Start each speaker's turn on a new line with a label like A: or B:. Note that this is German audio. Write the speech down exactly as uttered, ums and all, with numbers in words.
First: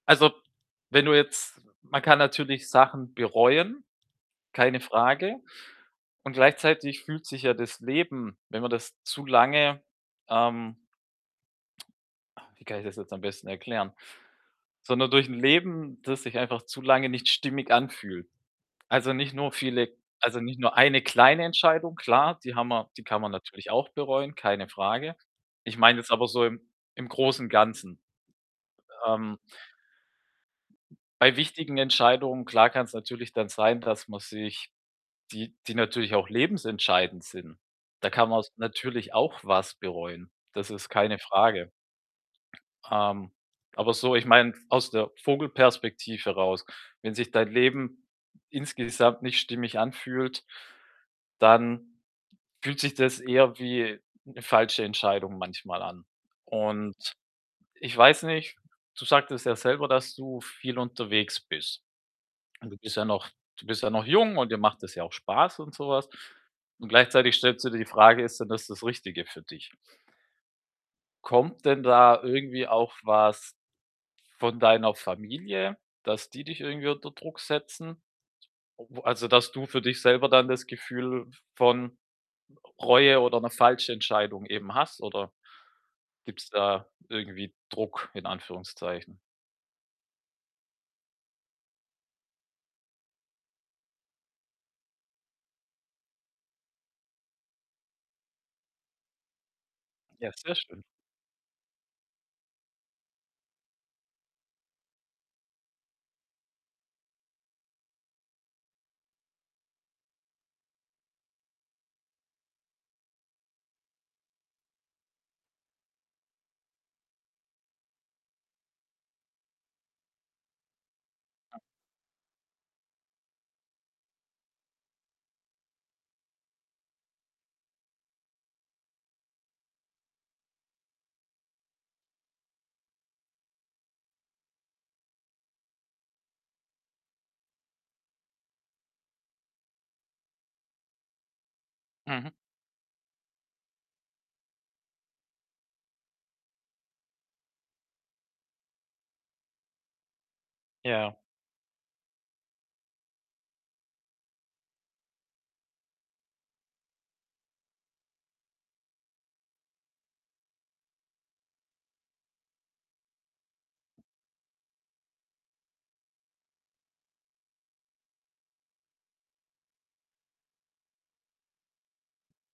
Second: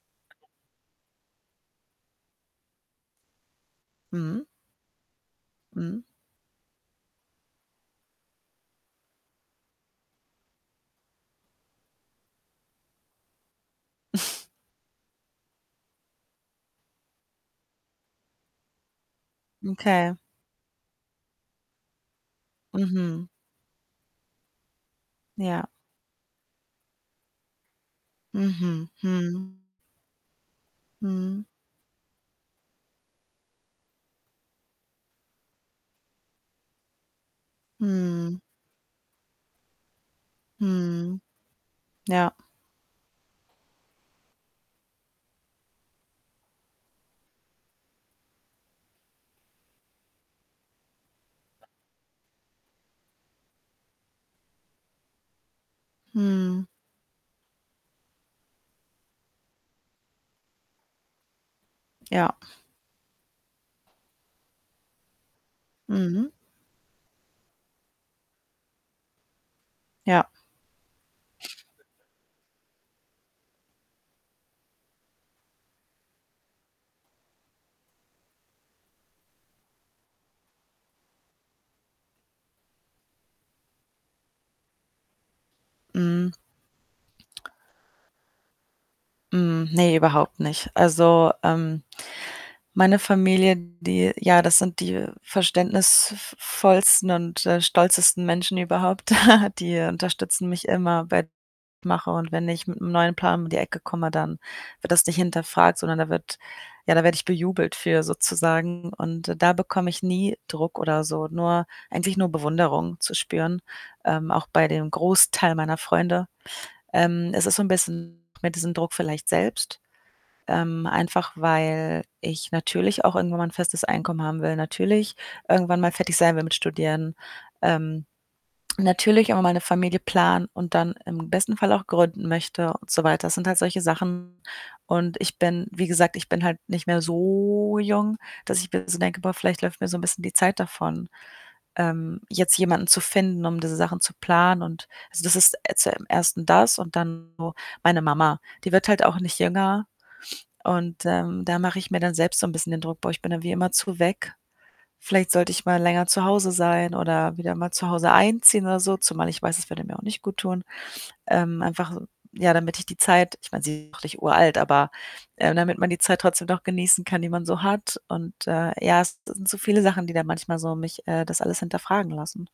A: Also, wenn du jetzt man kann natürlich Sachen bereuen,
B: Mhm.
A: keine Frage.
B: Mhm.
A: Und gleichzeitig fühlt sich ja das Leben, wenn man das zu lange, ähm ah, wie kann ich das jetzt am besten erklären? Sondern durch 'n Leben, das sich einfach zu lange nicht stimmig anfühlt. Also, nicht nur viele
B: Okay.
A: also, nicht nur eine kleine Entscheidung, klar, die haben wir die kann
B: Mhm.
A: man natürlich auch bereuen, keine Frage.
B: Ja.
A: Ich meine jetzt aber so im im Großen, Ganzen.
B: Mhm,
A: Ähm
B: mhm.
A: bei
B: Mhm.
A: wichtigen Entscheidungen, klar kann's natürlich dann sein, dass man sich die die natürlich auch lebensentscheidend sind. Da kann
B: Mhm.
A: man's natürlich auch was bereuen. Das ist keine
B: Mhm.
A: Frage.
B: Ja.
A: Ähm, aber so, ich meine aus der Vogelperspektive raus, wenn sich dein Leben insgesamt nicht stimmig anfühlt, dann fühlt sich das eher wie 'ne falsche Entscheidung manchmal an.
B: Mhm.
A: Und ich weiß nicht, du sagtest ja selber, dass du viel unterwegs bist.
B: Ja.
A: Und du bist ja noch du bist ja noch jung und dir macht es ja auch Spaß und so was.
B: Mhm.
A: Und gleichzeitig stellst du dir die Frage, ist denn das das Richtige für dich?
B: Ja.
A: Kommt denn da irgendwie auch was von deiner Familie, dass die dich irgendwie unter Druck setzen? O also, dass du für dich selber dann das Gefühl v von R Reue oder 'ne falsche Entscheidung eben hast oder
B: Mhm.
A: gibt's da irgendwie Druck in Anführungszeichen?
B: Hm, ne, überhaupt nicht. Also, ähm, meine Familie, die ja, das sind die verständnisv vollsten und, äh, stolzesten Menschen überhaupt, die, äh,
A: Ja,
B: unterstützen
A: sehr
B: mich
A: schön.
B: immer bei mache. Und wenn ich mit 'nem neuen Plan um die Ecke komme, dann wird das nicht hinterfragt, sondern da wird ja, da werde ich bejubelt für sozusagen. Und da bekomme ich nie Druck oder so, nur eigentlich nur Bewunderung zu spüren, ähm, auch bei dem Großteil meiner Freunde. Ähm, es ist so 'n bisschen mit diesem Druck vielleicht selbst, ähm, einfach weil ich natürlich auch irgendwann mal 'n festes Einkommen haben will, natürlich irgendwann mal fertig sein will mit Studieren. Ähm, natürlich immer meine Familie planen und dann im besten Fall auch gründen möchte und so weiter. Das sind halt solche Sachen und ich bin, wie gesagt ich bin halt nicht mehr so jung, dass ich mir so denke: „Boah, vielleicht läuft mir so 'n bisschen die Zeit davon, ähm,
A: Mhm.
B: jetzt jemanden zu finden, um diese Sachen zu planen.“ Und, also, das ist äh, zum Ersten das und dann so meine Mama. Die wird halt auch nicht jünger und,
A: Ja.
B: ähm, da mache ich mir dann selbst so 'n bisschen den Druck: „Boah, ich bin dann wie immerzu weg. Vielleicht sollte ich mal länger zu Hause sein oder wieder mal zu Hause einziehen oder so“, zumal ich weiß, es würde mir auch nicht guttun. Ähm, einfach so, ja, damit ich die Zeit ich meine, sie auch nicht uralt, aber, äh, damit man die Zeit trotzdem noch genießen kann, die man so hat. Und, äh, ja, es sind so viele Sachen, die dann manchmal so mich, äh, das alles hinterfragen lassen.